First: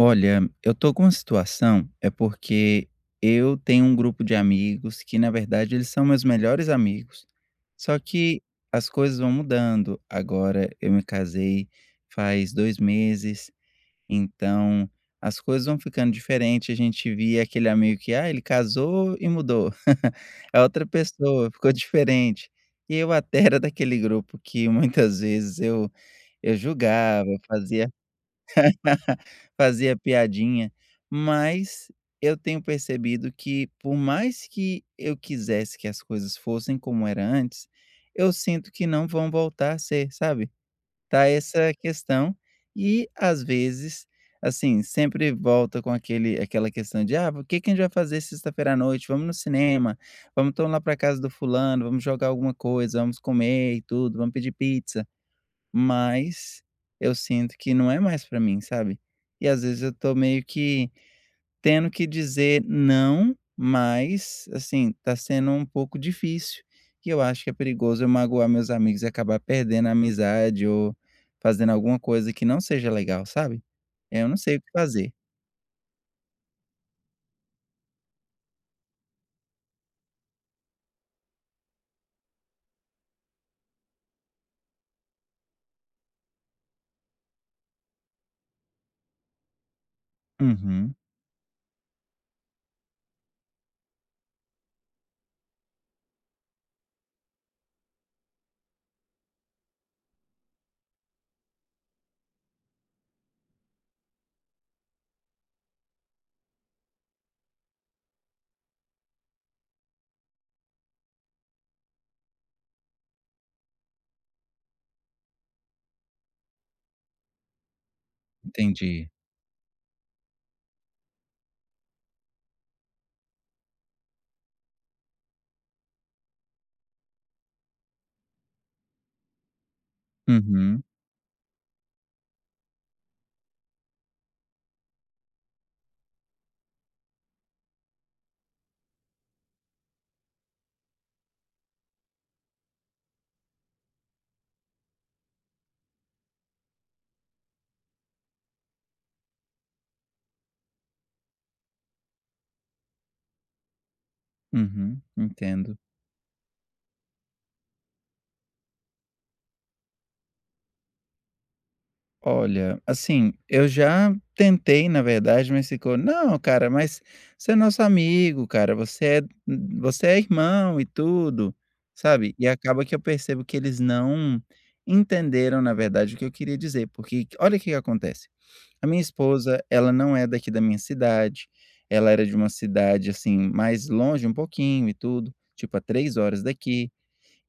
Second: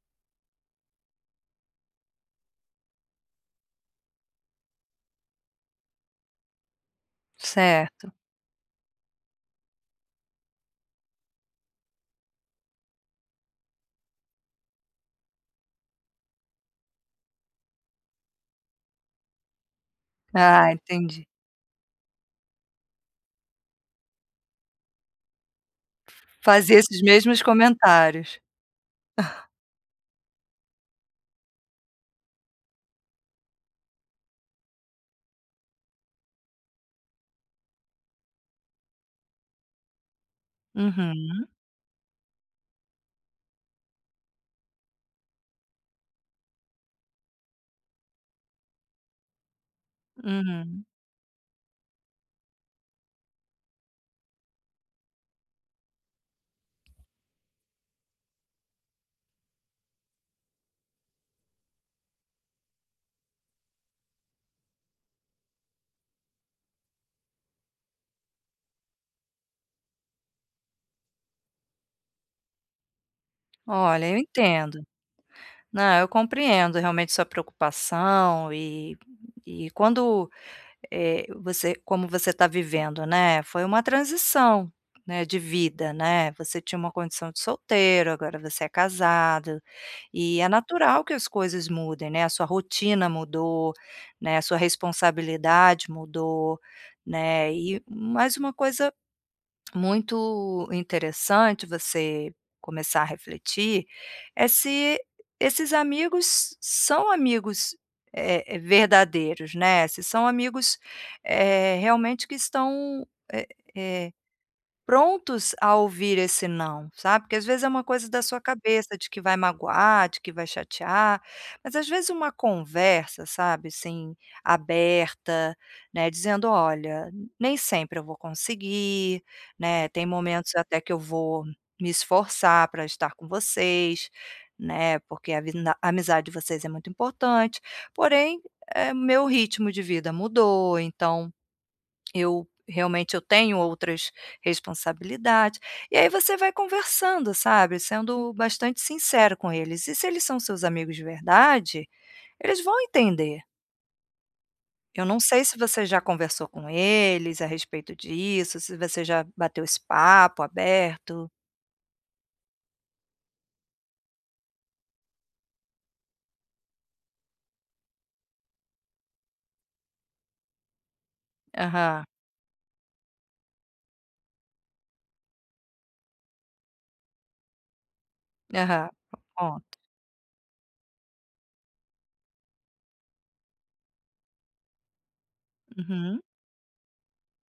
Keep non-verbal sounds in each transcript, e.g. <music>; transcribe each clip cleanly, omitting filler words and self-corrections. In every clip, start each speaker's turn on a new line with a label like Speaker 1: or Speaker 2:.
Speaker 1: Olha, eu tô com uma situação, é porque eu tenho um grupo de amigos que, na verdade, eles são meus melhores amigos. Só
Speaker 2: Certo.
Speaker 1: que as coisas vão mudando. Agora eu me casei faz 2 meses, então as coisas vão ficando diferentes. A gente via aquele amigo que, ah, ele casou e mudou. <laughs> É
Speaker 2: Ah,
Speaker 1: outra
Speaker 2: entendi.
Speaker 1: pessoa, ficou diferente. E eu até era daquele grupo que muitas vezes eu
Speaker 2: Fazia esses
Speaker 1: julgava, eu
Speaker 2: mesmos
Speaker 1: fazia
Speaker 2: comentários.
Speaker 1: <laughs> fazia piadinha. Mas eu tenho percebido que, por mais que eu quisesse que as coisas fossem como era antes, eu sinto que não vão voltar a ser, sabe? Tá
Speaker 2: Uhum,
Speaker 1: essa questão e, às vezes, assim, sempre volta com aquele aquela questão de: "Ah, o que que a gente vai fazer sexta-feira à noite? Vamos no cinema, vamos então lá
Speaker 2: uhum.
Speaker 1: para casa do fulano, vamos jogar alguma coisa, vamos comer e tudo, vamos pedir pizza". Mas eu sinto que não é mais pra mim, sabe. E às vezes eu tô meio que tendo que dizer não, mas, assim, tá sendo um pouco difícil. E eu acho que é perigoso eu magoar meus amigos e acabar perdendo a amizade ou fazendo alguma coisa que não seja legal, sabe.
Speaker 2: Olha, eu
Speaker 1: Eu não sei o que
Speaker 2: entendo.
Speaker 1: fazer.
Speaker 2: Não, eu compreendo realmente sua preocupação e quando você como você está vivendo, né, foi uma transição, né, de vida, né, você tinha uma condição de solteiro, agora você é casado, e é
Speaker 1: Uhum,
Speaker 2: natural que as coisas mudem, né, a sua rotina mudou, né, a sua responsabilidade mudou, né, e mais uma coisa muito interessante você começar a refletir, é se esses amigos são amigos, verdadeiros, né, se são amigos, realmente que estão, eh, prontos a ouvir esse não, sabe, porque às vezes é uma coisa da sua cabeça de
Speaker 1: entendi.
Speaker 2: que vai magoar, de que vai chatear, mas às vezes uma conversa, sabe, assim, aberta, né, dizendo: "Olha, nem sempre eu vou conseguir, né, tem momentos até
Speaker 1: Uhum,
Speaker 2: que eu vou me esforçar para estar com vocês, né, porque a vida a amizade de vocês é muito importante, porém, meu ritmo de vida mudou, então eu realmente eu tenho outras responsabilidades. E aí você vai conversando, sabe, sendo bastante sincero com eles. E se eles são seus amigos de verdade, eles vão entender.
Speaker 1: uhum,
Speaker 2: Eu não sei se
Speaker 1: entendo.
Speaker 2: você já conversou com eles a respeito disso, se você já bateu esse papo aberto.
Speaker 1: Olha, assim, eu já tentei, na verdade, mas ficou: "Não, cara, mas você é nosso amigo, cara, você é irmão e tudo",
Speaker 2: Aham,
Speaker 1: sabe. E acaba que eu percebo que eles não entenderam, na verdade, o que eu queria dizer, porque olha o que que acontece, a
Speaker 2: aham.
Speaker 1: minha esposa,
Speaker 2: Conta.
Speaker 1: ela não é daqui da minha cidade, ela era de uma cidade, assim, mais longe um pouquinho e tudo, tipo a 3
Speaker 2: Uhum.
Speaker 1: horas daqui.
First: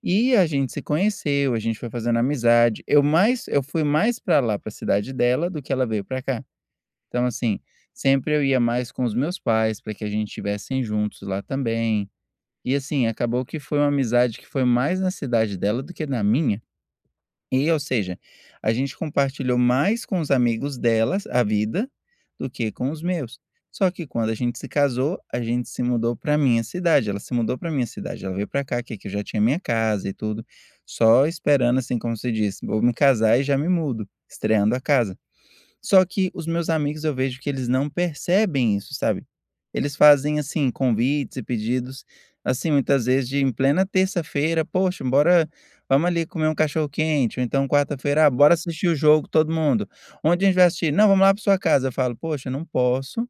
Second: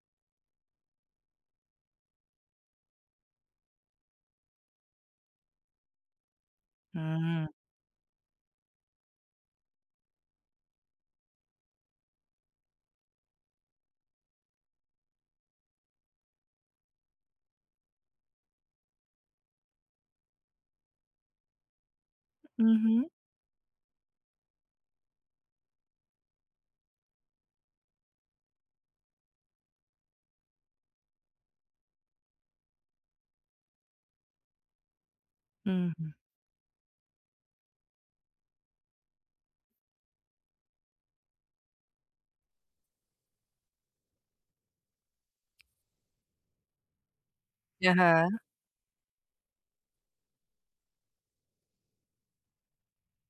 Speaker 1: E a gente se conheceu, a gente foi fazendo amizade. Eu fui mais para lá, para a cidade dela, do que ela veio para cá. Então,
Speaker 2: Hum.
Speaker 1: assim, sempre eu ia mais com os meus pais para que a gente estivessem juntos lá também. E, assim, acabou que foi uma amizade que foi mais na cidade dela do que na minha. E, ou seja, a gente compartilhou mais com os amigos delas a vida do que com os
Speaker 2: Uhum.
Speaker 1: meus. Só que quando a gente se casou, a gente se mudou para minha cidade. Ela se mudou para minha cidade. Ela veio para cá, que aqui eu já tinha minha casa e tudo. Só esperando, assim, como se diz, vou me casar e já me mudo, estreando a casa. Só
Speaker 2: Uhum.
Speaker 1: que os meus amigos eu vejo que eles não percebem isso, sabe. Eles fazem, assim, convites e pedidos, assim, muitas vezes de em plena terça-feira: "Poxa, bora vamos ali comer um cachorro-quente", ou então quarta-feira: "Ah,
Speaker 2: Aham.
Speaker 1: bora assistir o jogo todo mundo". "Onde a gente vai assistir?", "Não, vamos lá para sua casa", eu falo: "Poxa, não posso,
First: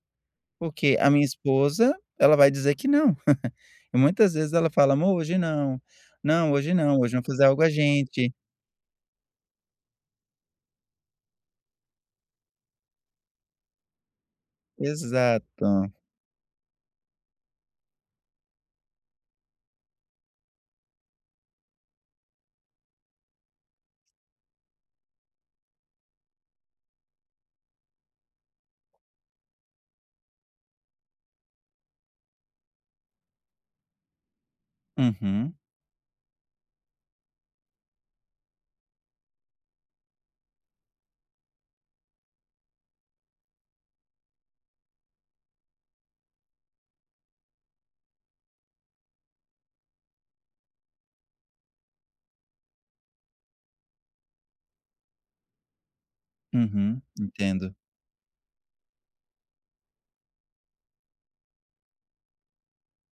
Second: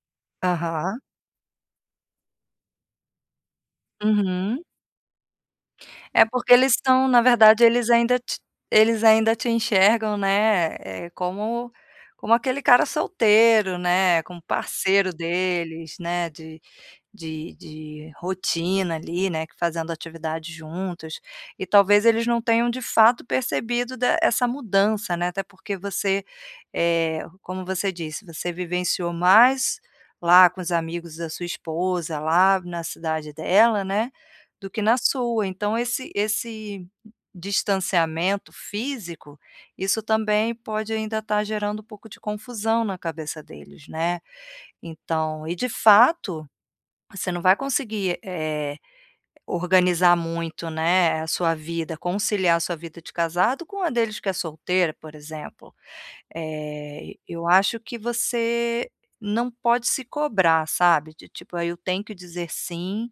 Speaker 1: porque
Speaker 2: Aham.
Speaker 1: a minha esposa, ela vai dizer que não". E muitas vezes
Speaker 2: Uhum.
Speaker 1: ela fala: "Amor, hoje não.
Speaker 2: É
Speaker 1: Não,
Speaker 2: porque eles
Speaker 1: hoje não,
Speaker 2: estão,
Speaker 1: hoje
Speaker 2: na
Speaker 1: vão fazer algo
Speaker 2: verdade,
Speaker 1: a
Speaker 2: eles ainda
Speaker 1: gente".
Speaker 2: te eles ainda te enxergam, né, como como aquele cara solteiro, né, como parceiro
Speaker 1: Exato.
Speaker 2: deles, né, de rotina ali, né, que fazendo atividade juntos, e talvez eles não tenham de fato percebido da essa mudança, né, até porque você, como você disse, você vivenciou mais lá com os amigos da sua esposa, lá na cidade dela, né, do que na sua,
Speaker 1: Uhum,
Speaker 2: então esse distanciamento físico, isso também pode ainda estar gerando um pouco de confusão na cabeça deles, né. Então e de fato você não vai conseguir, organizar muito, né, a sua vida, conciliar a sua vida de casado com a deles que é solteira, por exemplo.
Speaker 1: uhum,
Speaker 2: Eu
Speaker 1: entendo.
Speaker 2: acho que você não pode se cobrar, sabe, de tipo: "Ah, eu tenho que dizer sim,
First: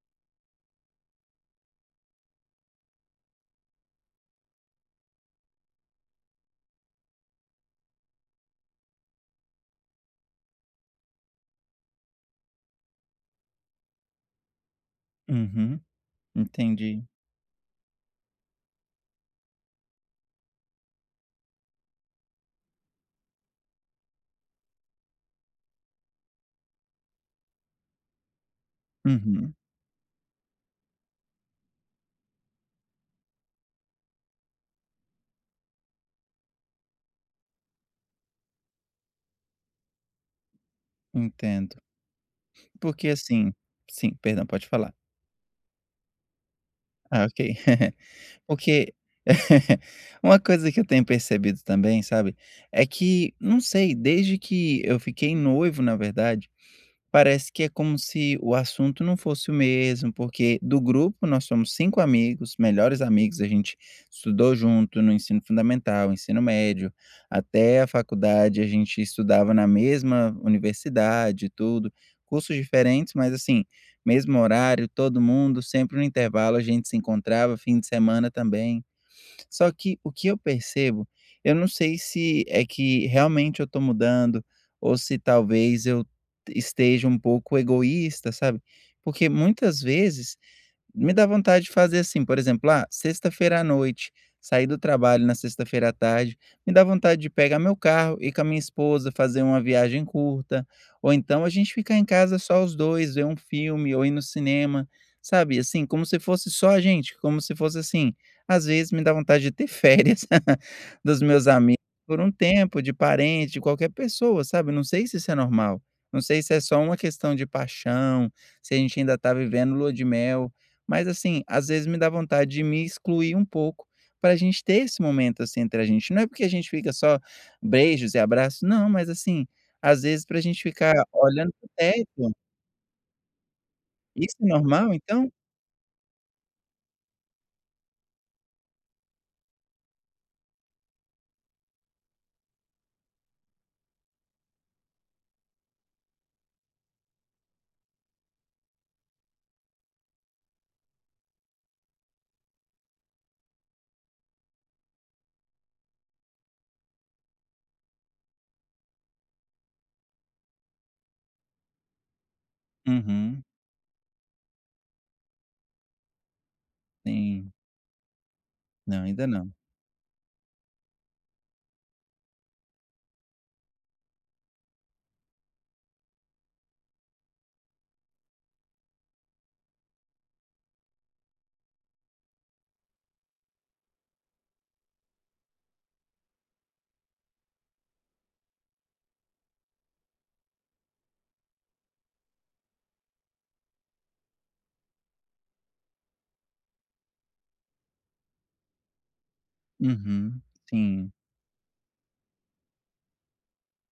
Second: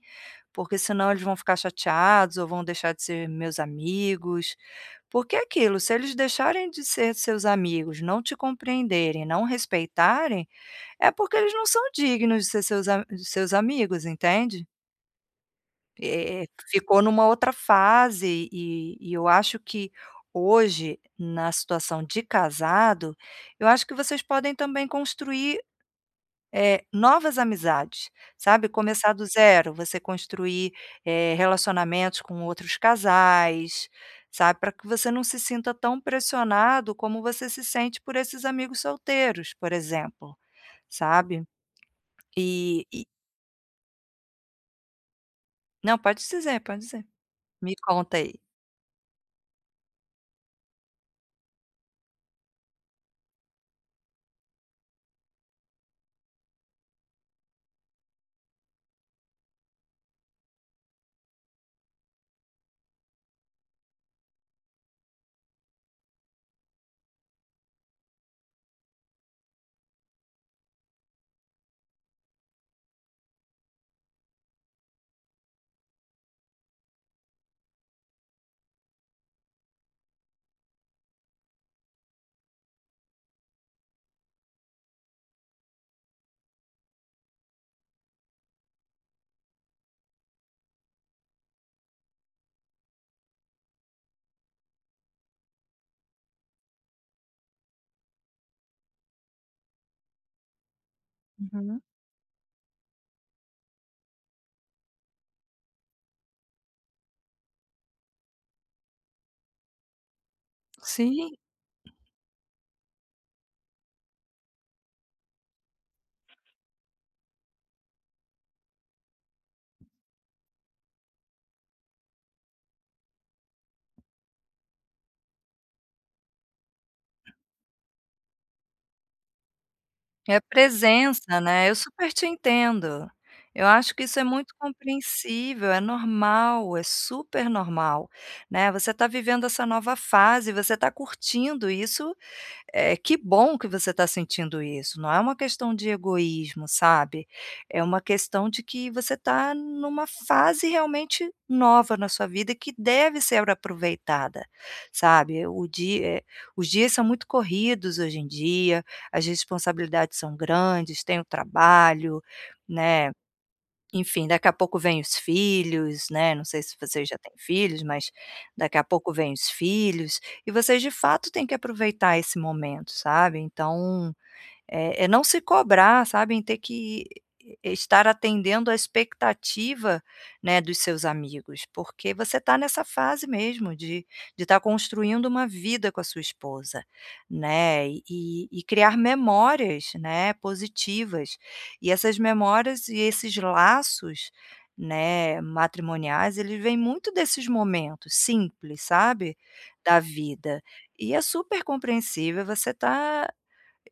Speaker 2: porque senão eles vão ficar chateados ou vão deixar de ser meus amigos". Porque é aquilo, se eles deixarem de ser seus amigos, não te compreenderem, não respeitarem, é porque eles não são dignos de ser seus amigos, entende?
Speaker 1: Uhum.
Speaker 2: Ficou
Speaker 1: Entendi.
Speaker 2: numa outra fase e eu acho que hoje, na situação de casado, eu acho que vocês podem também construir, novas amizades, sabe, começar do
Speaker 1: Uhum,
Speaker 2: zero, você construir, relacionamentos com outros casais, sabe, para que você não se sinta tão pressionado como você se sente por esses amigos solteiros, por exemplo, sabe.
Speaker 1: entendo.
Speaker 2: E
Speaker 1: Porque assim sim, perdão, pode falar.
Speaker 2: não, pode dizer, pode dizer.
Speaker 1: Ah, ok.
Speaker 2: Me
Speaker 1: <laughs>
Speaker 2: conta aí.
Speaker 1: Porque <laughs> uma coisa que eu tenho percebido também, sabe, é que, não sei, desde que eu fiquei noivo, na verdade parece que é como se o assunto não fosse o mesmo, porque do grupo nós somos 5 amigos, melhores amigos, a gente estudou junto no ensino fundamental, ensino médio, até a faculdade, a gente estudava na mesma universidade e tudo, cursos diferentes, mas assim, mesmo horário, todo mundo, sempre no intervalo a gente se encontrava, fim de semana também. Só que o que eu percebo, eu não sei se é que realmente eu estou mudando ou se talvez eu esteja um pouco egoísta, sabe? Porque muitas vezes me dá vontade de fazer assim, por exemplo, ah, sexta-feira à noite, sair do trabalho na sexta-feira à tarde, me dá vontade de pegar meu carro, e com a minha esposa, fazer uma viagem curta, ou então a gente
Speaker 2: Uhum.
Speaker 1: ficar em casa só os 2, ver um filme ou ir no cinema, sabe, assim, como se fosse só a gente, como se fosse assim. Às vezes me dá vontade de ter férias <laughs> dos
Speaker 2: Sim.
Speaker 1: meus amigos por um tempo, de parente, de qualquer pessoa, sabe, não sei se isso é normal. Não sei se é só uma questão de paixão, se a gente ainda está vivendo lua de mel, mas assim, às vezes me dá vontade de me excluir um pouco, para a gente ter esse momento, assim, entre a gente. Não é porque a gente fica só beijos e abraços, não, mas assim, às vezes para
Speaker 2: É
Speaker 1: a gente ficar
Speaker 2: presença,
Speaker 1: olhando para
Speaker 2: né,
Speaker 1: o
Speaker 2: eu super te
Speaker 1: teto.
Speaker 2: entendo. Eu acho que isso é
Speaker 1: Isso é
Speaker 2: muito
Speaker 1: normal então?
Speaker 2: compreensível, é normal, é super normal, né, você está vivendo essa nova fase, você está curtindo isso é que bom que você está sentindo isso, não é uma questão de egoísmo, sabe. É uma questão de que você está numa fase realmente nova na sua vida que deve ser aproveitada, sabe. Os dias são muito corridos hoje em dia, as responsabilidades são grandes, tem o trabalho, né,
Speaker 1: Uhum,
Speaker 2: enfim, daqui a pouco vem os filhos, né, não sei se vocês já têm
Speaker 1: sim.
Speaker 2: filhos, mas daqui a
Speaker 1: Não,
Speaker 2: pouco
Speaker 1: ainda
Speaker 2: vem os
Speaker 1: não.
Speaker 2: filhos, e vocês de fato têm que aproveitar esse momento, sabe. Então é não se cobrar, sabe, em ter que estar atendendo a expectativa, né, dos seus amigos, porque você está nessa fase mesmo de tá construindo uma vida com a sua esposa, né, e criar memórias, né, positivas. E essas memórias e esses laços, né, matrimoniais, eles vêm muito desses momentos simples, sabe, da
Speaker 1: Uhum,
Speaker 2: vida.
Speaker 1: sim.
Speaker 2: E é super compreensível você tá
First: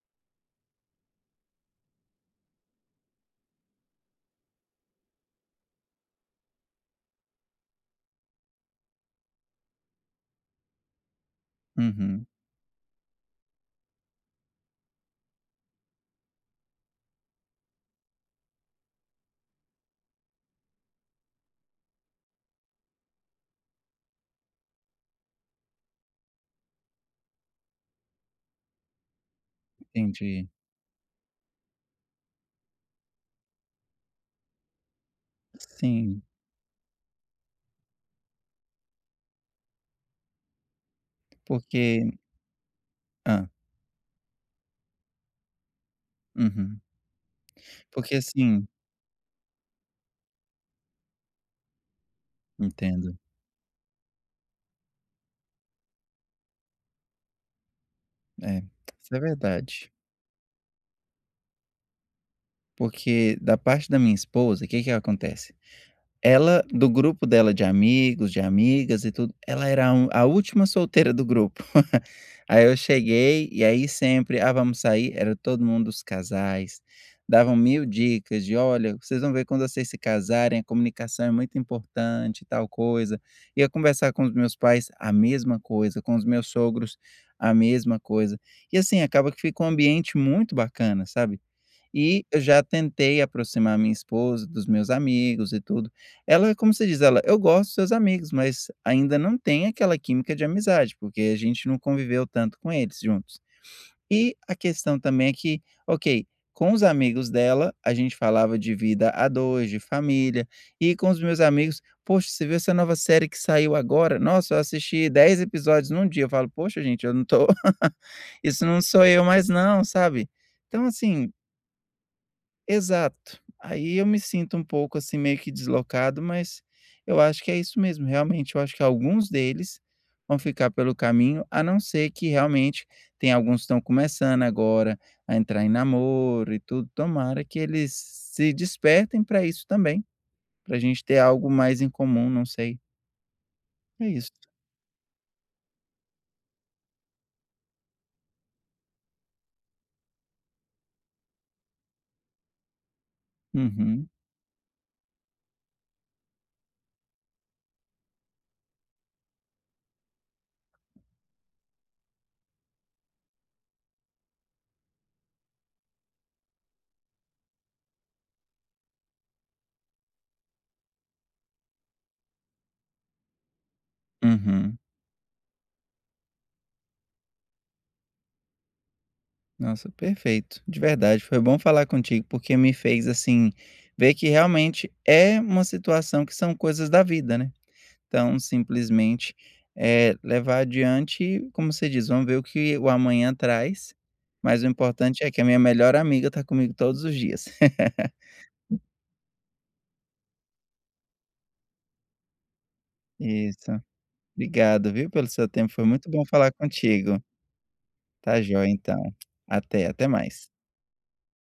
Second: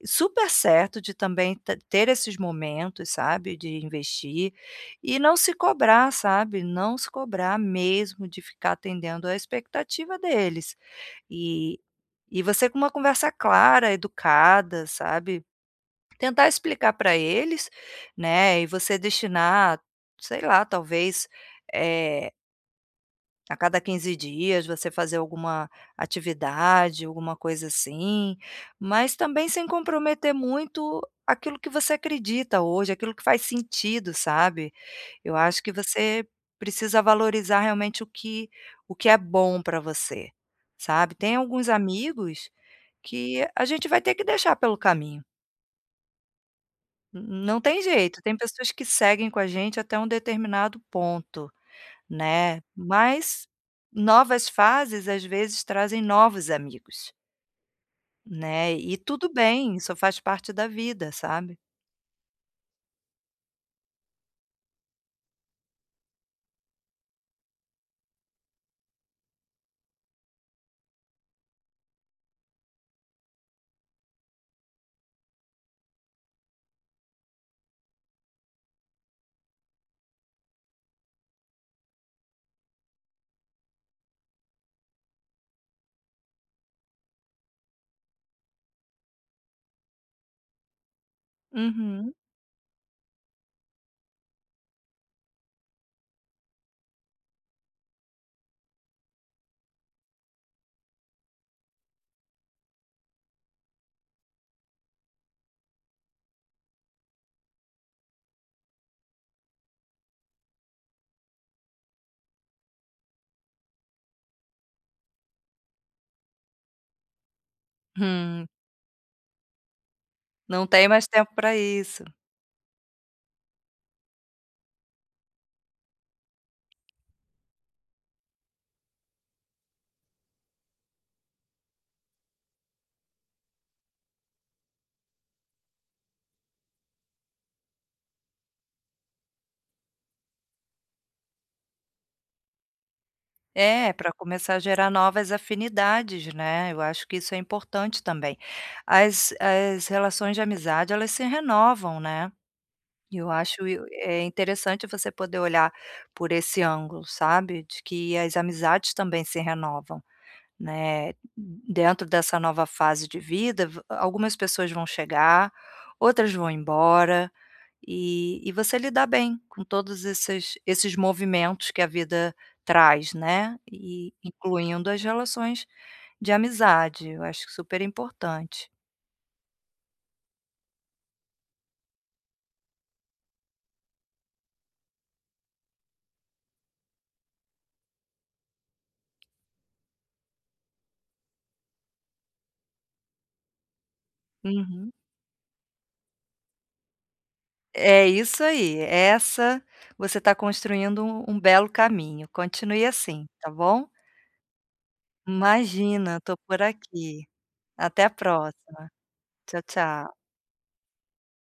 Speaker 2: super certo de também te ter esses momentos, sabe, de investir e não se cobrar, sabe, não se cobrar mesmo de ficar atendendo à expectativa deles. E
Speaker 1: Uhum,
Speaker 2: e você com uma conversa clara, educada, sabe, tentar explicar para eles, né, e você destinar, sei lá, talvez, eh a cada 15 dias você fazer alguma atividade, alguma coisa assim, mas também sem comprometer
Speaker 1: entendi.
Speaker 2: muito aquilo que você acredita hoje, aquilo que faz sentido, sabe. Eu acho que
Speaker 1: Sim,
Speaker 2: você precisa valorizar realmente o que é bom para você, sabe. Tem alguns
Speaker 1: porque
Speaker 2: amigos
Speaker 1: ah
Speaker 2: que a gente vai ter que deixar pelo caminho,
Speaker 1: uhum.
Speaker 2: n não tem
Speaker 1: Porque
Speaker 2: jeito, tem
Speaker 1: assim
Speaker 2: pessoas que seguem com a gente até um determinado ponto. Né,
Speaker 1: entendo.
Speaker 2: mas novas fases, às vezes, trazem novos amigos,
Speaker 1: É,
Speaker 2: né, e
Speaker 1: isso é
Speaker 2: tudo bem,
Speaker 1: verdade.
Speaker 2: isso faz parte da vida, sabe.
Speaker 1: Porque da parte da minha esposa, o que que acontece? Ela, do grupo dela de amigos, de amigas e tudo, ela era a última solteira do grupo. <laughs> Aí eu cheguei, e aí sempre: "Ah, vamos sair?" Era todo mundo os casais, davam 1000 dicas de: "Olha, vocês vão ver quando vocês se casarem, a comunicação é muito importante tal coisa". Ia conversar com os meus pais, a mesma coisa, com os meus sogros, a mesma coisa. E assim, acaba que fica um ambiente muito bacana, sabe.
Speaker 2: Uhum.
Speaker 1: E eu já tentei aproximar minha esposa dos meus amigos e tudo, ela, como você diz, ela: "Eu gosto dos seus amigos, mas ainda não tem aquela química de amizade, porque a gente não conviveu tanto com eles juntos". E a questão também é que, ok, com os amigos dela, a gente falava de vida a 2 de família, e com os meus amigos: "Poxa, você viu essa nova série que saiu agora? Nossa, eu assisti 10 episódios num dia". Eu falo: "Poxa, gente, eu não tô <laughs>
Speaker 2: Hum,
Speaker 1: isso não sou eu mais não", sabe.
Speaker 2: não
Speaker 1: Então,
Speaker 2: tem mais
Speaker 1: assim,
Speaker 2: tempo para isso.
Speaker 1: exato. Aí eu me sinto um pouco, assim, meio que deslocado, mas eu acho que é isso mesmo, realmente, eu acho que alguns deles vão ficar pelo caminho, a não ser que realmente tem alguns que estão começando agora a entrar em namoro e tudo, tomara que eles se despertem para isso também, para a gente ter algo mais em comum, não sei.
Speaker 2: É,
Speaker 1: É
Speaker 2: para
Speaker 1: isso.
Speaker 2: começar a gerar novas afinidades, né, eu acho que isso é importante também. As relações de amizade, elas se renovam, né, e eu acho
Speaker 1: Uhum,
Speaker 2: é interessante você poder olhar por esse ângulo, sabe, de que as amizades também se renovam. Né, dentro dessa nova fase de vida, v algumas pessoas vão chegar, outras vão embora, e você lidar bem com todos esses movimentos que a vida traz, né, e
Speaker 1: uhum.
Speaker 2: incluindo as relações de amizade, eu acho super importante.
Speaker 1: Nossa, perfeito, de verdade. Foi bom falar contigo, porque me fez, assim, ver que realmente é uma situação que são coisas da vida, né. Então, simplesmente, é levar adiante e, como você diz, vamos ver o que o amanhã traz, mas o
Speaker 2: Uhum.
Speaker 1: importante é que a minha melhor amiga está comigo todos os dias. <laughs>
Speaker 2: É isso aí, essa você está construindo um belo caminho, continue assim, tá
Speaker 1: Isso.
Speaker 2: bom?
Speaker 1: Obrigado, viu, pelo seu tempo, foi muito
Speaker 2: Imagina,
Speaker 1: bom
Speaker 2: estou
Speaker 1: falar
Speaker 2: por
Speaker 1: contigo.
Speaker 2: aqui. Até a
Speaker 1: Tá joia,
Speaker 2: próxima.
Speaker 1: então.
Speaker 2: Tchau,
Speaker 1: Até, até
Speaker 2: tchau.
Speaker 1: mais.